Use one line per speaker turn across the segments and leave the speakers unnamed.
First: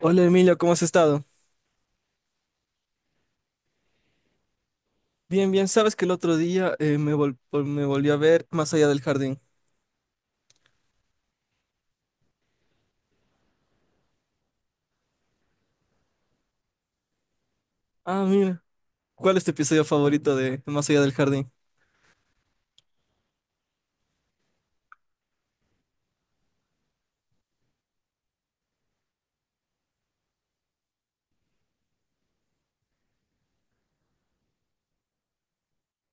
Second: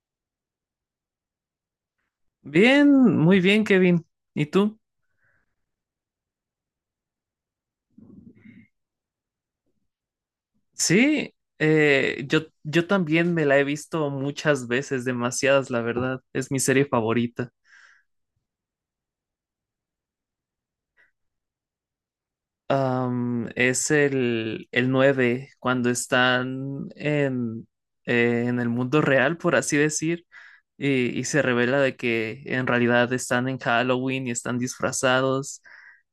Hola Emilio, ¿cómo has estado?
Bien, muy bien, Kevin. ¿Y tú?
Bien, bien, sabes que el otro día me volví a ver Más allá del jardín.
Sí, yo también me la he visto muchas veces, demasiadas, la verdad. Es mi serie favorita.
Ah, mira, ¿cuál es tu episodio favorito de Más allá del jardín?
Es el 9 cuando están en el mundo real, por así decir, y se revela de que en realidad están en Halloween y están disfrazados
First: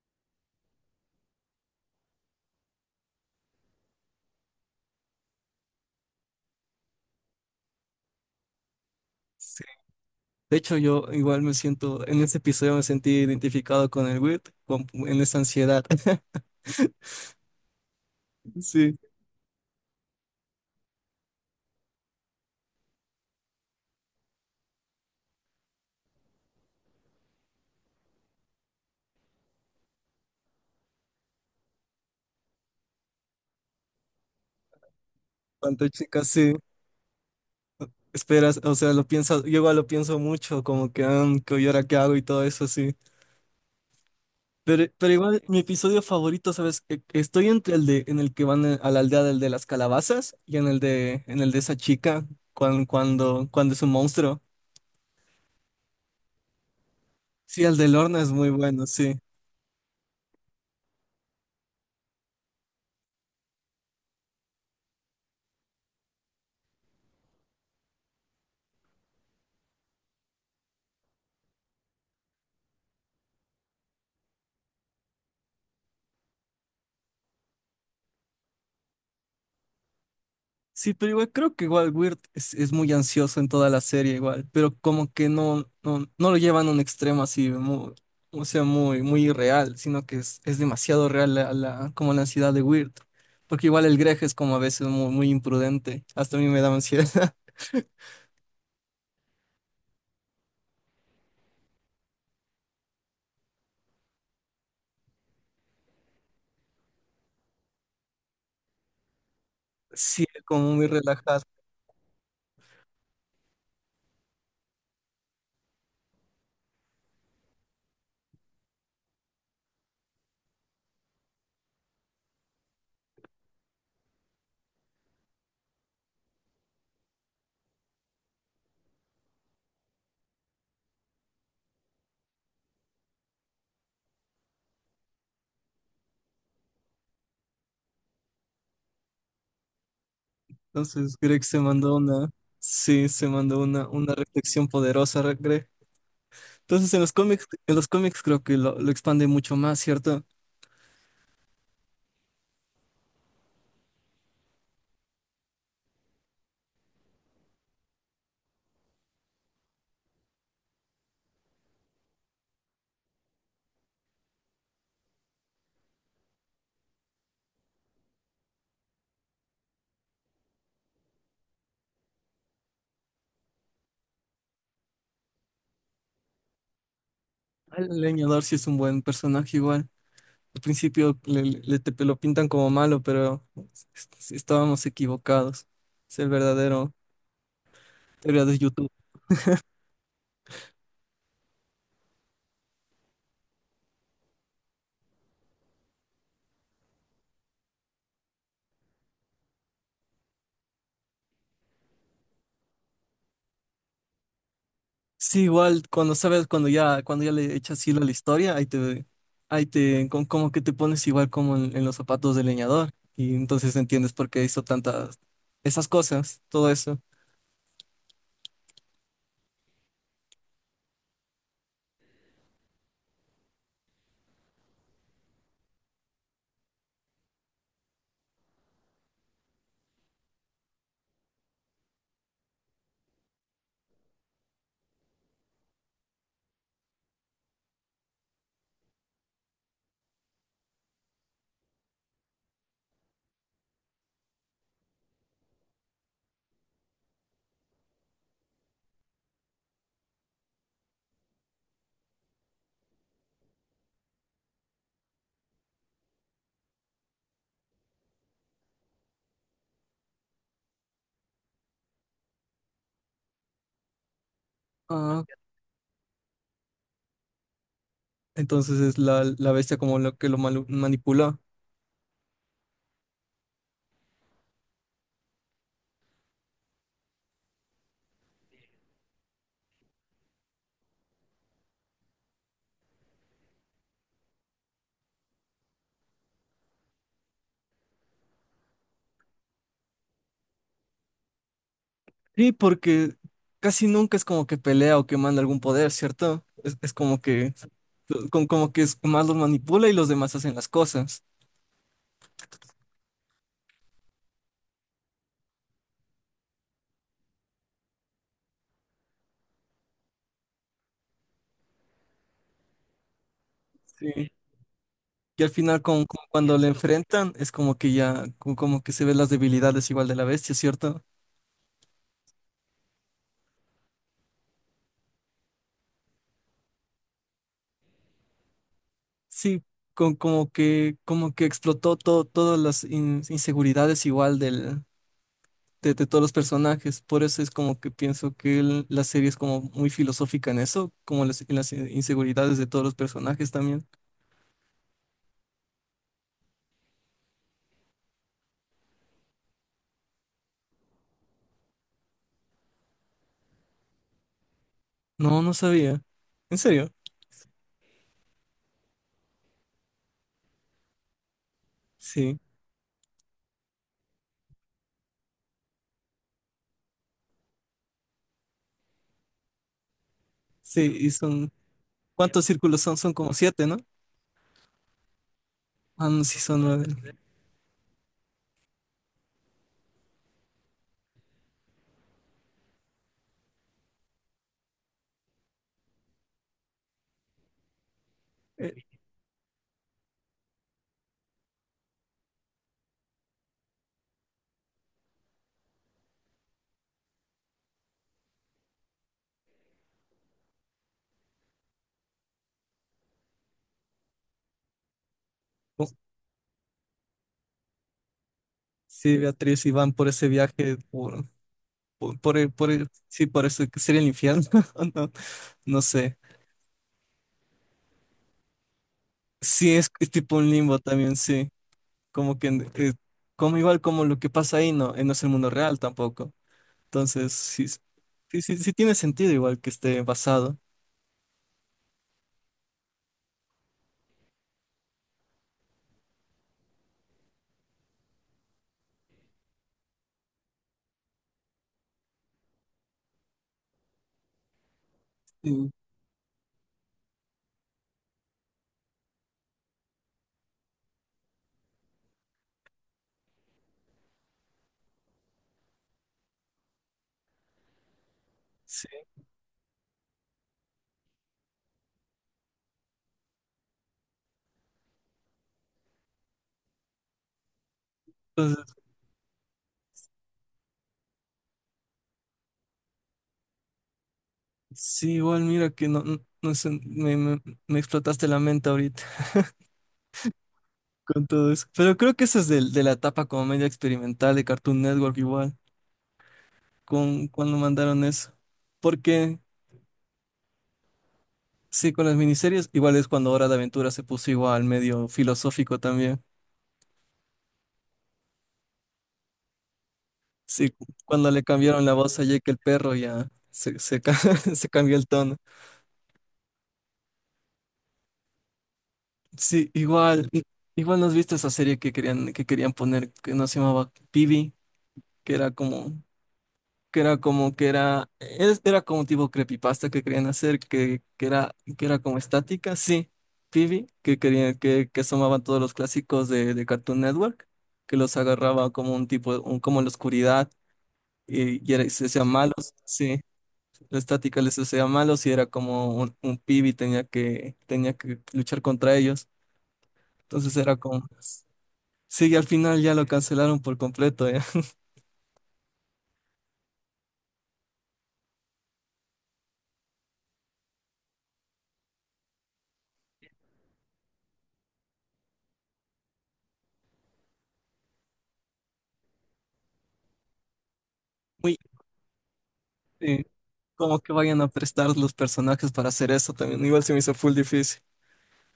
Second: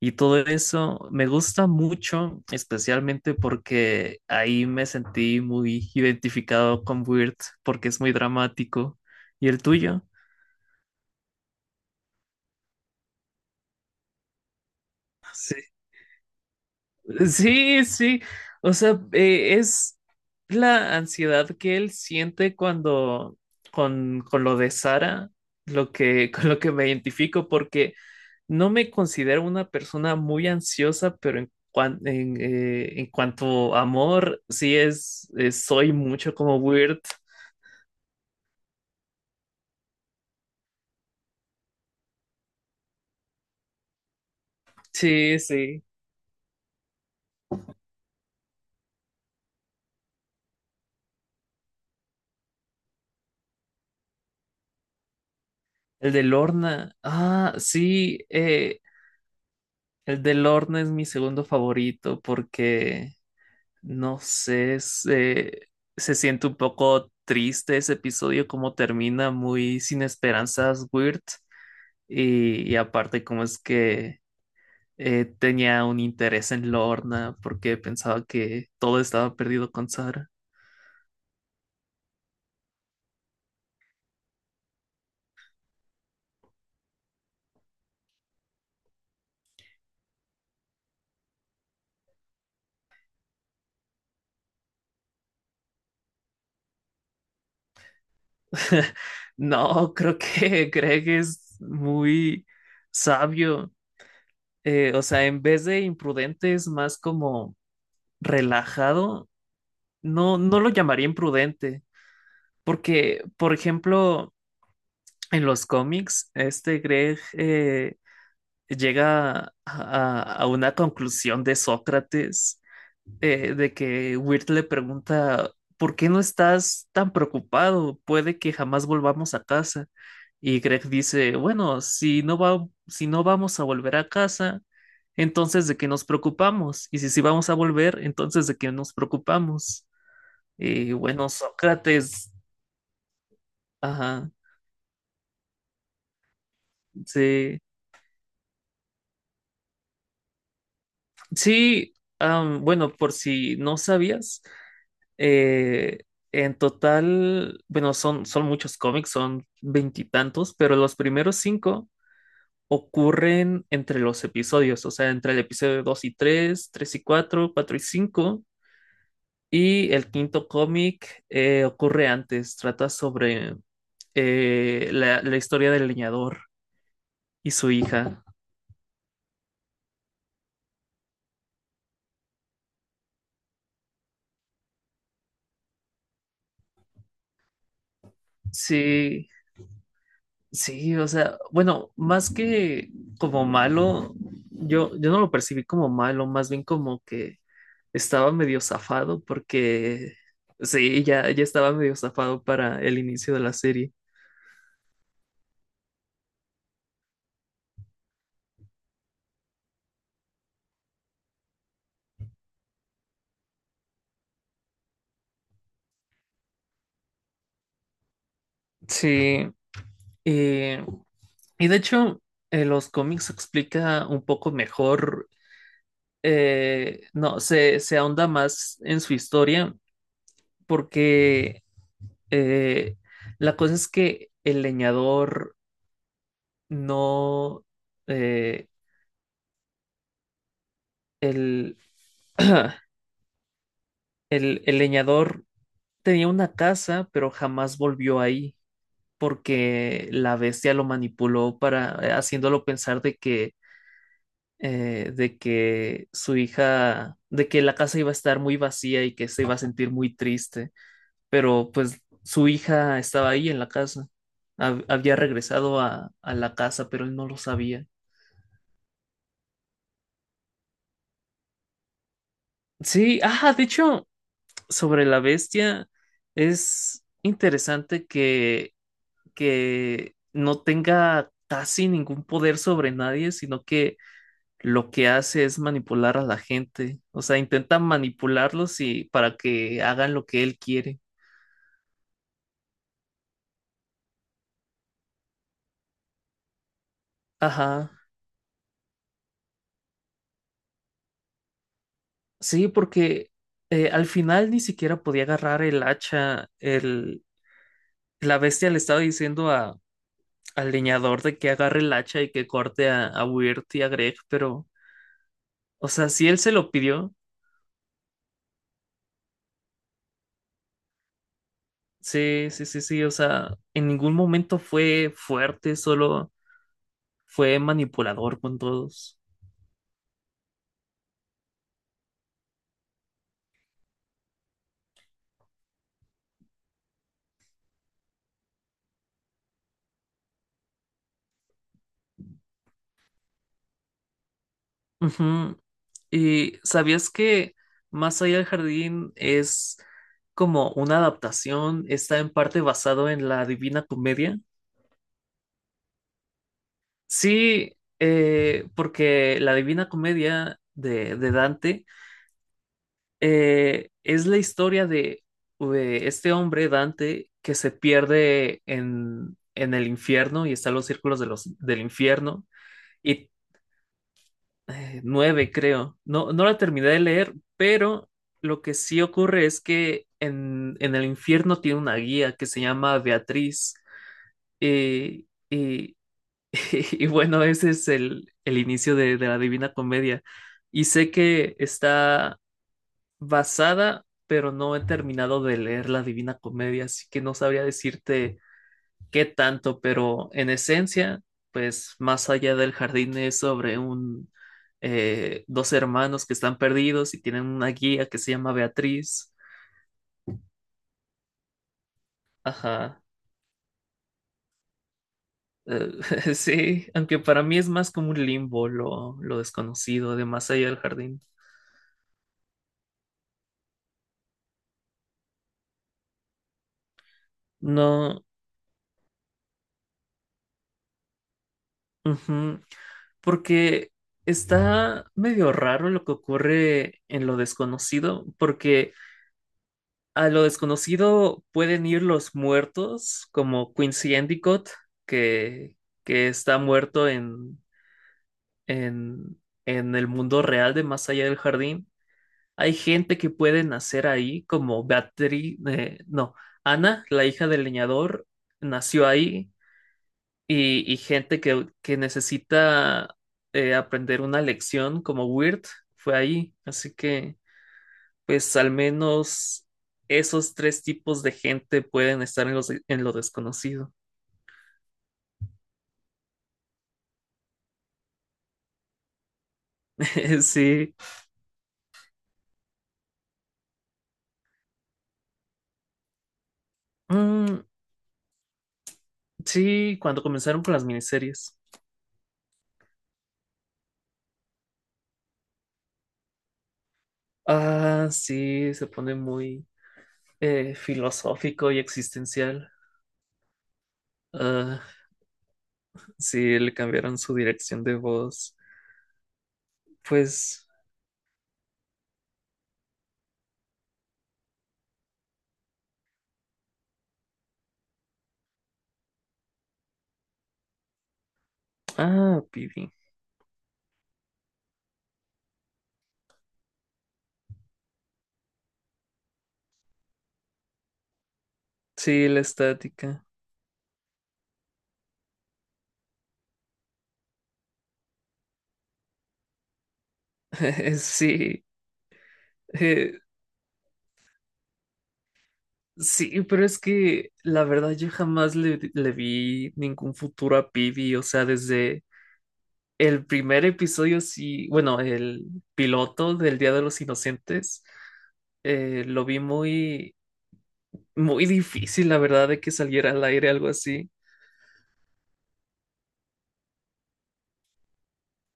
y todo eso. Me gusta mucho, especialmente porque ahí me sentí muy identificado con Weird, porque es muy dramático. ¿Y el
Sí.
tuyo?
De hecho, yo igual me siento, en ese episodio me sentí identificado con el Wirt, en esa ansiedad.
Sí, sí. O
Sí,
sea, es la ansiedad que él siente cuando con lo de Sara, lo que, con lo que me identifico, porque no me considero una persona muy ansiosa, pero en cuanto a amor, sí es,
cuando
soy
chicas,
mucho
sí,
como weird.
esperas, o sea, lo piensas, yo igual lo pienso mucho, como que, ah, ¿y ahora qué hago y todo eso, sí. Pero
Sí,
igual, mi
sí.
episodio favorito, ¿sabes? Estoy entre el de en el que van a la aldea del de las calabazas y en el de esa chica cuando cuando es un monstruo.
El de Lorna. Ah,
Sí, el de
sí,
Lorna es muy bueno, sí.
el de Lorna es mi segundo favorito porque no sé, se siente un poco triste ese episodio, como termina muy sin esperanzas, Weird. Y aparte, como es que tenía un interés en Lorna porque pensaba que todo estaba perdido con Sara.
Sí, pero igual creo que igual Weird es muy ansioso en toda la serie igual, pero como que no lo llevan a un extremo así muy, o sea, muy muy irreal, sino que es demasiado real como la ansiedad de Weird, porque igual el Greg es como a veces muy muy imprudente, hasta a mí me da ansiedad.
No, creo que Greg es muy sabio. O sea, en vez de imprudente, es más como relajado.
Sí,
No, no
como
lo
muy
llamaría
relajado.
imprudente. Porque, por ejemplo, en los cómics, este Greg llega a una conclusión de Sócrates, de que Wirt le pregunta, ¿por qué no estás tan preocupado? Puede que jamás volvamos a casa. Y Greg dice, bueno, si no vamos a volver a casa, entonces de qué nos preocupamos. Y si sí vamos a volver, entonces de qué nos preocupamos. Y
Entonces
bueno,
Greg se mandó una,
Sócrates,
sí, se mandó una
ajá,
reflexión poderosa, Greg. Entonces
sí.
en los cómics creo que lo expande mucho más, ¿cierto?
Sí, bueno, por si no sabías, eh, en total, bueno, son muchos cómics, son veintitantos, pero los primeros cinco ocurren entre los episodios, o sea, entre el episodio 2 y 3, 3 y 4, 4 y 5, y el quinto cómic ocurre antes, trata sobre la historia del leñador y su
El
hija.
leñador sí es un buen personaje igual. Al principio lo pintan como malo, pero estábamos equivocados. Es el verdadero héroe de YouTube.
Sí, sí, o sea, bueno, más que como malo, yo no lo percibí como malo, más bien como que estaba medio zafado porque sí, ya estaba medio zafado para el inicio de la serie.
Sí, igual cuando sabes, cuando ya le echas hilo a la historia, ahí te, como que te pones igual como en los zapatos del leñador y entonces entiendes por qué hizo tantas, esas cosas, todo eso.
Sí, eh, y de hecho, en los cómics se explica un poco mejor, no, se ahonda más en su historia porque eh, la cosa es que el leñador no eh, el, el leñador tenía una casa, pero jamás volvió ahí porque la bestia lo manipuló para haciéndolo pensar de que de que la casa iba a estar muy vacía y que se iba a sentir muy triste, pero pues su hija estaba ahí en la casa. Había
Ah,
regresado a la casa, pero él no lo sabía.
entonces es la bestia como lo que lo manipuló.
Sí, de hecho, sobre la bestia, es interesante que no tenga casi ningún poder sobre nadie, sino que lo que hace es manipular a la gente. O sea, intenta manipularlos y para que hagan lo que él quiere.
Sí, porque casi nunca es como que pelea o que manda algún poder, ¿cierto? Es como que,
Ajá.
como que es más los manipula y los demás hacen las cosas.
Sí, porque al final ni siquiera podía agarrar el hacha. La bestia le estaba diciendo al leñador de que agarre el hacha y que corte a Weird y a Greg,
Sí.
pero,
Y al final,
o sea, si él se
cuando le
lo pidió.
enfrentan, es como que ya, como que se ven las debilidades igual de la bestia, ¿cierto?
Sí, sí, sí, sí, o sea, en ningún momento fue fuerte, solo fue manipulador con todos.
Sí, con, como que explotó todo, todas las inseguridades igual del, de todos los personajes. Por eso es como que pienso que la serie es como muy filosófica en eso, como las, en las inseguridades de todos los personajes también.
Ujú. ¿Y sabías que Más allá del jardín es como una adaptación, está en parte basado en la Divina Comedia?
No, no sabía. ¿En serio?
Sí, porque la Divina Comedia de Dante
Sí,
Es la historia de este hombre, Dante, que se pierde en el infierno y está en los
sí, y
círculos de
son,
del infierno.
¿cuántos círculos son? Son
Y
como 7, ¿no?
nueve, creo.
Ah, no,
No,
sí,
no la
son
terminé de
9.
leer, pero lo que sí ocurre es que en el infierno tiene una guía que se llama Beatriz. eh, y, y bueno, ese es el
Eh,
inicio de la Divina Comedia. Y sé que está basada, pero no he terminado de leer La Divina Comedia, así que no sabría decirte qué tanto, pero en esencia, pues más allá del jardín es sobre un dos hermanos que están perdidos y tienen una guía que se llama
Sí,
Beatriz.
Beatriz, y van por ese viaje,
Ajá.
sí, por eso que sería el infierno, no, no sé.
Sí, aunque para mí es más como un limbo lo
Sí, es
desconocido de
tipo un
más allá del
limbo también,
jardín.
sí. Como que, como igual como lo que pasa ahí, no, no es el mundo real tampoco. Entonces, sí,
No,
sí, sí, sí tiene sentido igual que esté basado.
ujú, porque está medio raro lo que ocurre en lo desconocido, porque a lo desconocido pueden ir los muertos, como Quincy Endicott,
Sí,
que, que está muerto en, en el mundo real de Más allá del jardín. Hay gente que puede nacer ahí, como Battery, no, Ana, la hija del leñador,
sí,
nació ahí y gente que necesita aprender una lección como Weird fue ahí. Así que, pues al
entonces,
menos esos tres tipos de gente pueden estar en lo desconocido.
sí, igual mira que no, no, no sé, me explotaste la mente ahorita
Sí.
con todo eso. Pero creo que eso es de la etapa como media experimental de Cartoon Network igual. Con cuando
Mm,
mandaron eso. Porque
sí, cuando comenzaron con las miniseries.
sí, con las miniseries, igual es cuando Hora de Aventura se puso igual medio filosófico también.
Ah, sí, se pone muy
Sí, cuando le
filosófico y
cambiaron la voz a Jake el
existencial.
perro ya se, se
Ah,
cambió el tono.
sí, le cambiaron su dirección de voz.
Sí,
Pues,
igual nos viste esa serie que querían poner, que no se llamaba Pibi, que era como que era como que era, era como un tipo creepypasta que querían hacer, que era como estática,
Pibi.
sí, Phoebe, que querían, que asomaban todos los clásicos de Cartoon Network, que los agarraba como un tipo, como en la oscuridad, y era, se hacían
Sí, la
malos, sí,
estática.
la estática les hacía malos y era como un Phoebe tenía que luchar contra ellos. Entonces era como,
Sí,
sí, y al final ya lo
eh,
cancelaron por completo, ya.
sí, pero es que la verdad yo jamás le vi ningún futuro a Pibi, o sea, desde el primer episodio, sí, bueno, el piloto del Día de los Inocentes, lo vi muy, muy
Muy,
difícil, la verdad, de que saliera al
sí.
aire algo
Como
así.
que vayan a prestar los personajes para hacer eso también. Igual se me hizo full difícil.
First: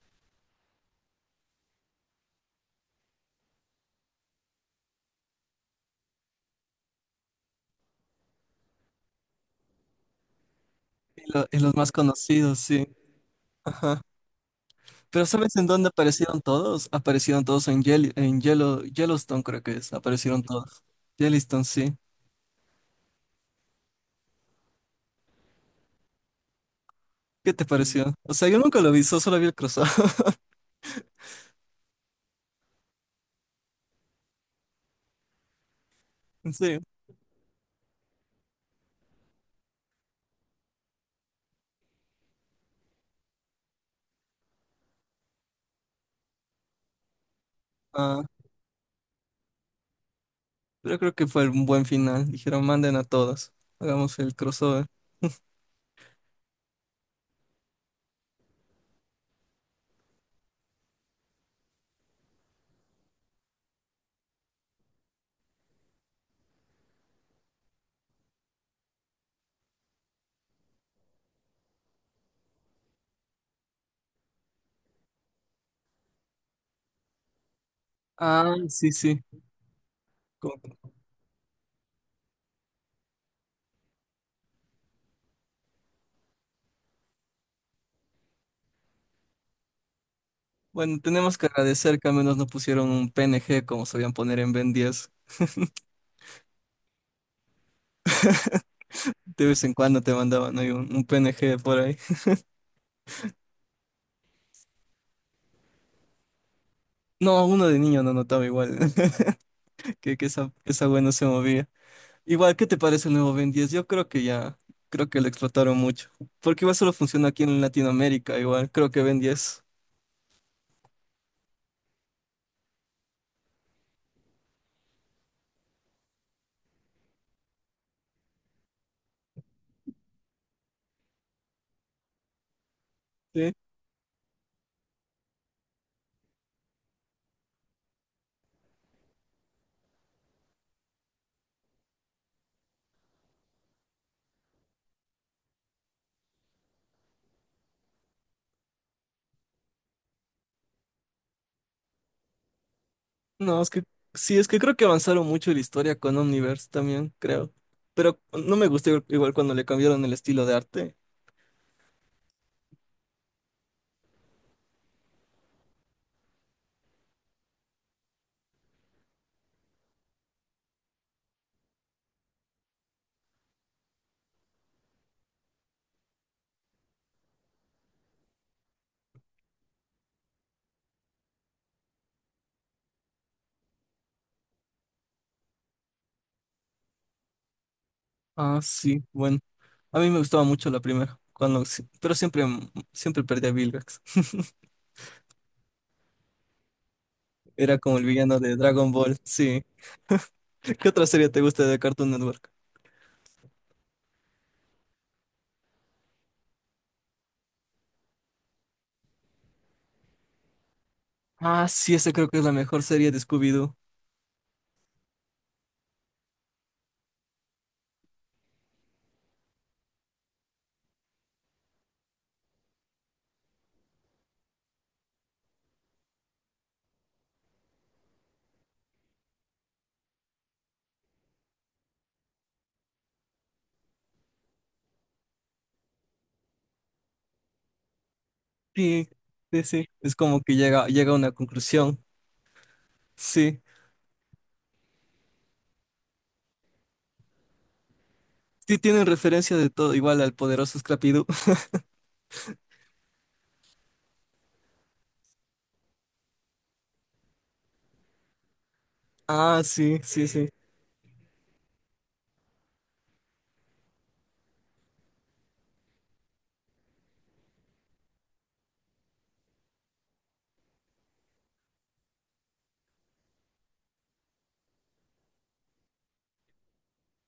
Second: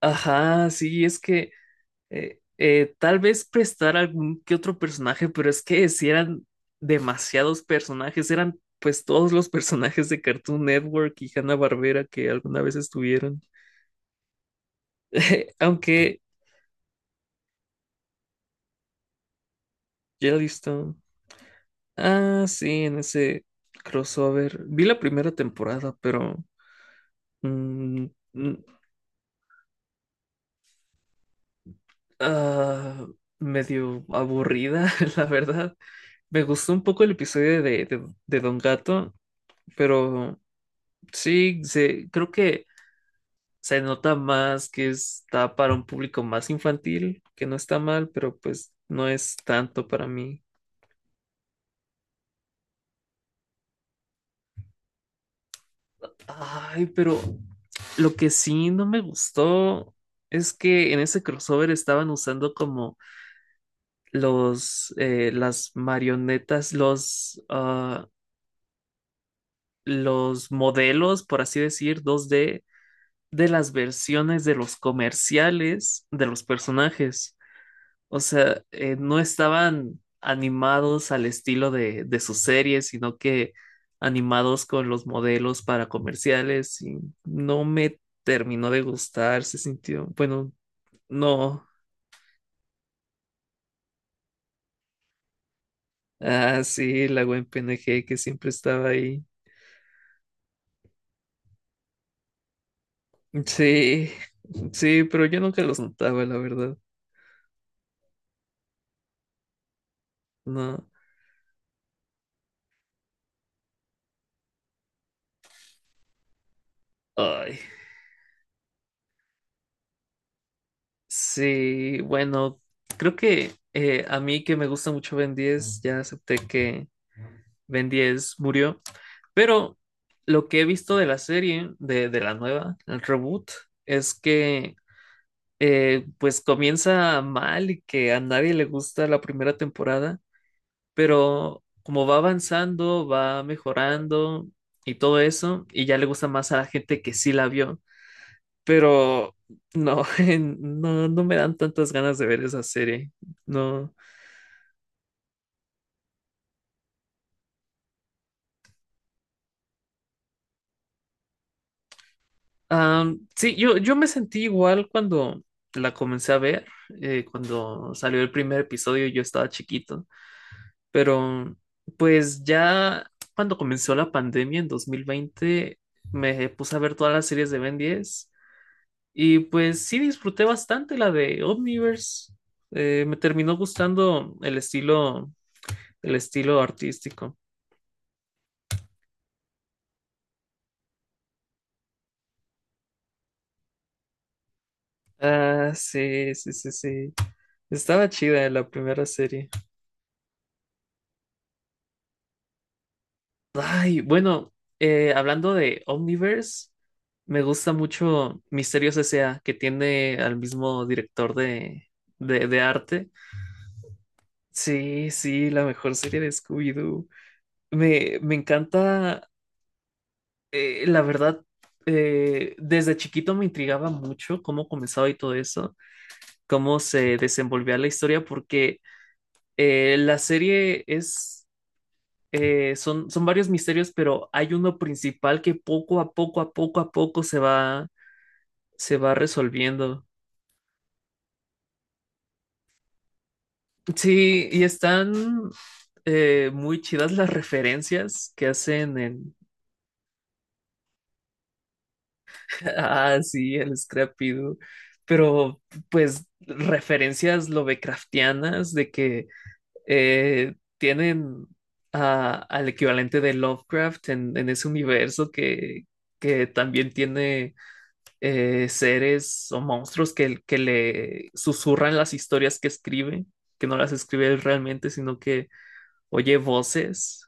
Ajá, sí, es que tal vez prestar algún que otro personaje, pero es que si eran demasiados personajes, eran pues todos los personajes de Cartoon Network
Y,
y
y los más
Hanna-Barbera que
conocidos,
alguna vez
sí.
estuvieron.
Ajá. Pero ¿sabes en dónde
Aunque
aparecieron todos? Aparecieron todos en, Yellowstone, creo que es. Aparecieron todos.
Jellystone.
Yellowstone, sí.
Ah, sí, en ese crossover. Vi la primera temporada, pero
¿Qué te
mm,
pareció? O sea, yo
mm,
nunca lo vi, solo vi el crossover.
ah, medio aburrida, la verdad. Me gustó
Sí.
un poco el episodio de Don Gato, pero sí, creo que se nota más que está para un público más infantil, que no está mal,
Ah,
pero pues no es tanto para mí.
pero creo que fue un buen final. Dijeron, manden a todos. Hagamos el crossover.
Ay, pero lo que sí no me gustó es que en ese crossover estaban usando como los las marionetas, los modelos, por así decir, 2D de las versiones de los comerciales de los personajes. O
Ah,
sea,
sí,
no
sí.
estaban
Como-
animados al estilo de sus series, sino que animados con los modelos para comerciales y no me terminó de gustar, se sintió, bueno,
Bueno, tenemos que
no.
agradecer que al menos no pusieron un PNG como sabían poner en Ben 10.
Ah, sí, la buen PNG que siempre estaba ahí.
De vez en cuando te mandaban ahí un PNG por ahí.
Sí, sí, pero yo nunca los notaba, la verdad.
No, uno de niño no notaba igual que esa,
No.
esa wea no se movía. Igual, ¿qué te parece el nuevo Ben 10? Yo creo que ya, creo que lo explotaron mucho. Porque igual solo funciona aquí en
Ay,
Latinoamérica, igual, creo que Ben 10.
sí, bueno, creo que a mí que me gusta mucho Ben 10, ya acepté que Ben 10 murió. Pero lo que he visto de la serie, de la nueva, el reboot,
Sí.
es que pues comienza mal y que a nadie le gusta la primera temporada, pero como va avanzando, va mejorando y todo eso, y ya le gusta más a la gente que sí la vio. Pero no, no me dan tantas ganas de ver esa serie.
No, es que
No,
sí, es que creo que avanzaron mucho la historia con Omniverse también, creo. Pero no me gustó igual cuando le cambiaron el estilo de arte.
Sí, yo me sentí igual cuando la comencé a ver, cuando salió el primer episodio, yo estaba chiquito, pero pues ya cuando comenzó la pandemia en 2020 me puse a ver todas las series de Ben 10 y pues sí disfruté bastante la de Omniverse. Me terminó gustando el estilo, artístico.
Ah, sí, bueno. A mí me gustaba mucho la primera, cuando, sí, pero siempre, siempre perdía a Vilgax.
Ah, sí, sí, sí, sí.
Era como el
Estaba
villano
chida
de
la
Dragon
primera
Ball,
serie.
sí. ¿Qué otra serie te gusta de Cartoon Network?
Ay, bueno, hablando de Omniverse, me gusta mucho Misterios S.A., que tiene al mismo director
Ah, sí, esa creo que es la
de
mejor serie
arte.
de Scooby-Doo.
Sí, sí, la mejor serie de Scooby-Doo. Me encanta, la verdad, desde chiquito me intrigaba mucho cómo comenzaba y todo eso, cómo se desenvolvía la historia, porque la serie es son varios misterios, pero hay uno principal que poco a poco, a poco a poco se
Sí,
va
sí, sí.
resolviendo.
Es como que llega, llega a una conclusión. Sí.
Sí, y están muy chidas las referencias que
Sí,
hacen
tienen
en...
referencia de todo, igual al poderoso Scrappy-Doo.
Ah, sí, el Scrappy Doo. Pero pues referencias lovecraftianas de que
Ah, sí, sí, sí.
tienen al equivalente de Lovecraft en ese universo que también tiene seres o monstruos que le susurran las historias que escribe, que no las escribe él realmente, sino que oye voces.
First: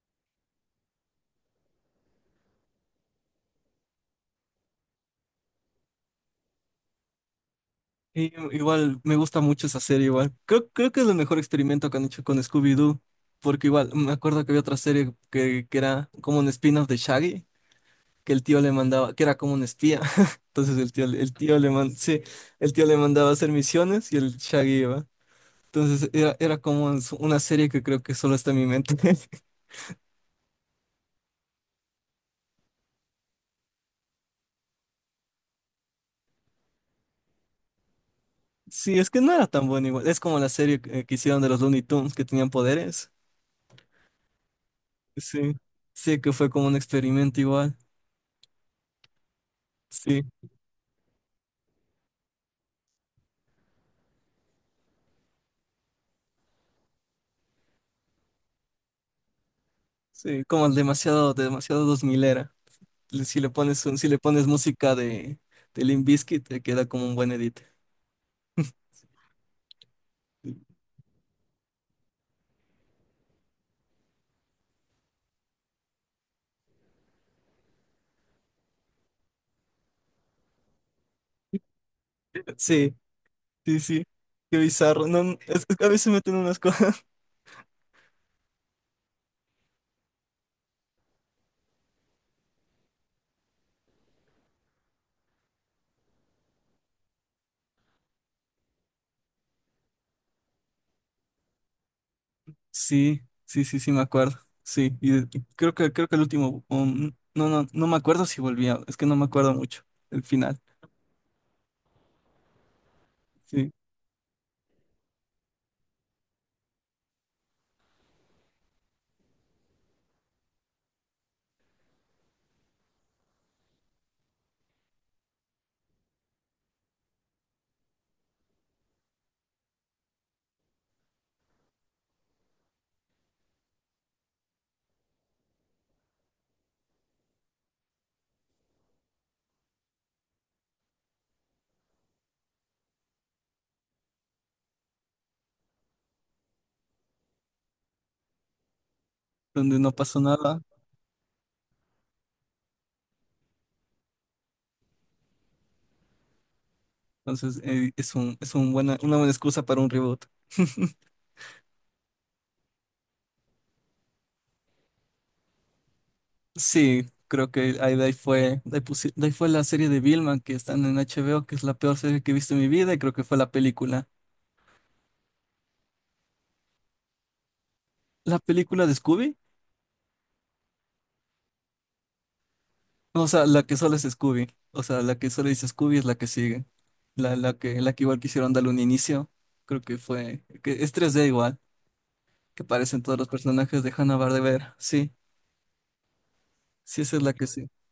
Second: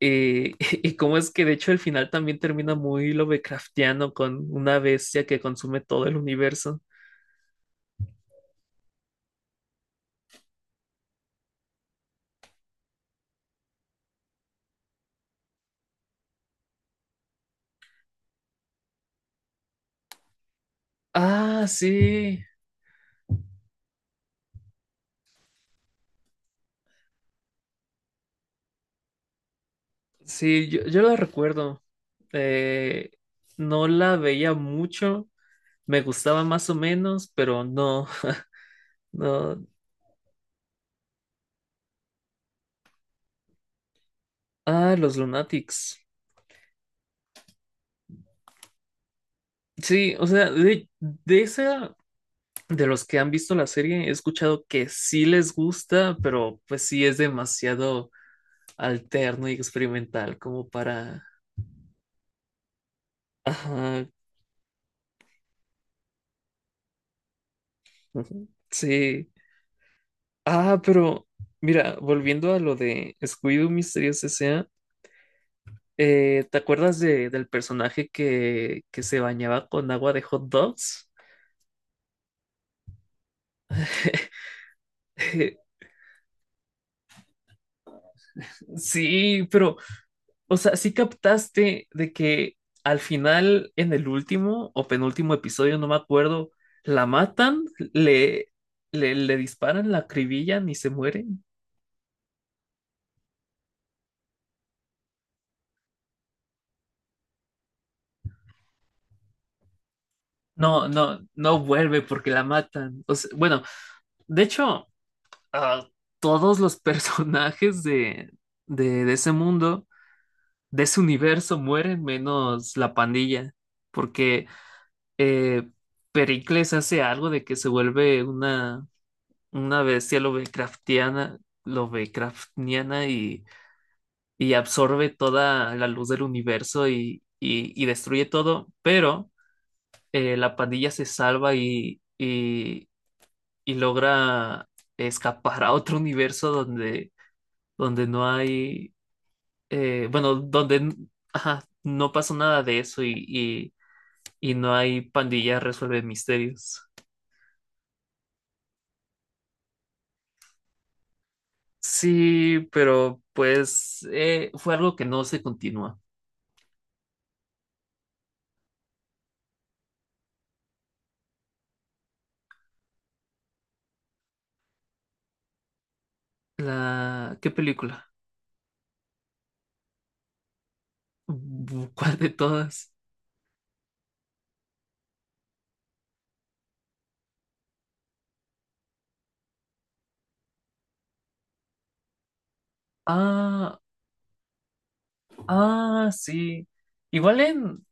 Eh, y cómo es que de hecho el final también termina muy Lovecraftiano con una bestia que consume todo el universo.
Y, igual, me gusta mucho esa serie, igual. Creo, creo que es el mejor experimento que han hecho con Scooby-Doo. Porque igual, me acuerdo que había otra serie que era como un spin-off de Shaggy, que el tío le mandaba, que era como un espía. Entonces el tío
Ah,
sí,
sí,
el tío le mandaba a hacer misiones y el Shaggy iba. Entonces era, era como una serie que creo que solo está en mi mente.
sí, yo la recuerdo. Eh, no la veía mucho, me gustaba más o menos, pero no,
Sí, es que no era
no.
tan buena igual. Es como la serie que hicieron de los Looney Tunes que tenían poderes.
Ah, los
Sí,
Lunatics.
sí, que fue como un experimento igual.
Sí,
Sí,
o sea, de esa, de los que han visto la serie, he escuchado que sí les gusta, pero pues sí es demasiado alterno y experimental
sí, como
como
el
para...
demasiado, demasiado dos mil era.
Ajá,
Si le pones música de Limp Bizkit, te queda como un buen edit.
ujú, sí. Ah, pero mira, volviendo a lo de Scooby-Doo Misterios S.A., ¿te acuerdas del personaje que se bañaba con agua de hot dogs?
Sí. Sí, sí, qué bizarro. No, es que a veces meten unas cosas.
Sí, pero, o sea, sí captaste de que al final, en el último o penúltimo episodio, no me acuerdo, la matan, le, le disparan, la acribillan y se mueren.
Sí, sí, sí, sí, me acuerdo. Sí, y creo que el último, no, no, no me acuerdo si volvía, es que no me acuerdo mucho el final,
No, no, no vuelve porque la matan. O sea, bueno,
sí,
de hecho, ah, todos los personajes de ese mundo, de ese universo, mueren menos la pandilla, porque eh, Pericles hace algo de que se vuelve una bestia Lovecraftiana, y absorbe toda la luz del universo y destruye todo, pero la pandilla se salva y logra escapar a otro universo donde no hay,
donde no pasó
bueno,
nada.
donde no pasó nada de eso y no hay pandilla resuelve misterios.
Entonces es un buena, una buena excusa para un reboot.
Sí, pero pues fue algo que no se continúa.
Sí, creo que ahí, de ahí fue la serie de Vilma que están en HBO, que es la peor serie que he visto en mi vida, y creo que fue la película.
¿Qué película?
¿La película de Scooby?
¿Cuál de todas?
O sea, la que solo es Scooby. O sea, la que solo dice Scooby es la que sigue. La que igual quisieron darle un inicio. Creo que fue. Que es tres d igual. Que aparecen todos los
Ah,
personajes de Hanna-Barbera. Sí,
sí.
sí, esa es la
Igual
que sí.
en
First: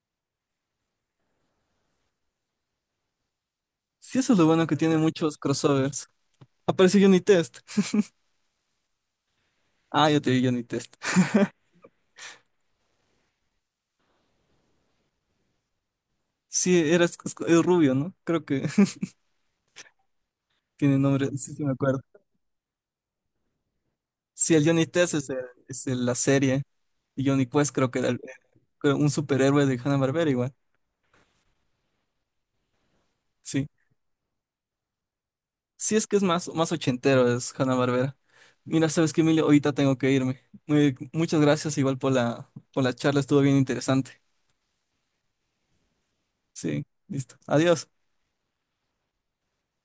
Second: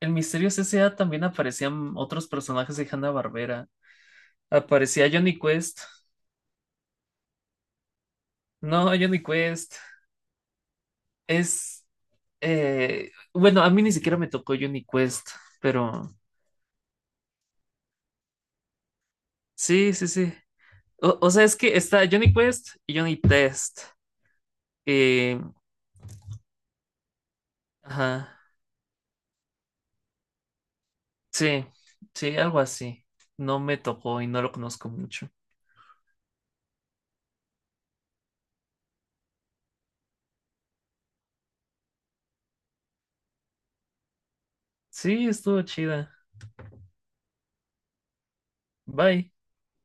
El Misterio C S.A. también aparecían otros personajes de Hanna-Barbera.
Sí, eso es lo bueno que tiene
Aparecía Johnny
muchos
Quest.
crossovers. Aparece Johnny Test.
No, Johnny Quest.
Ah, yo te vi Johnny Test.
Es... Bueno, a mí ni siquiera me tocó Johnny Quest, pero...
Sí, era el rubio, ¿no? Creo que
Sí, sí, sí.
tiene
O,
nombre.
o sea,
Sí,
es
sí, me
que
acuerdo.
está Johnny Quest y Johnny Test.
Sí, el Johnny Test es,
Eh,
la serie. Y Johnny Quest creo que era
ajá.
creo un superhéroe de Hanna-Barbera igual.
Sí, sí, algo así. No
Sí.
me tocó y no lo conozco mucho.
Sí, es que es más, más ochentero, es Hanna-Barbera. Mira, sabes que Emilio, ahorita tengo que irme. Muchas gracias igual por la charla, estuvo bien interesante.
Sí, estuvo chida.
Sí, listo. Adiós.
Bye.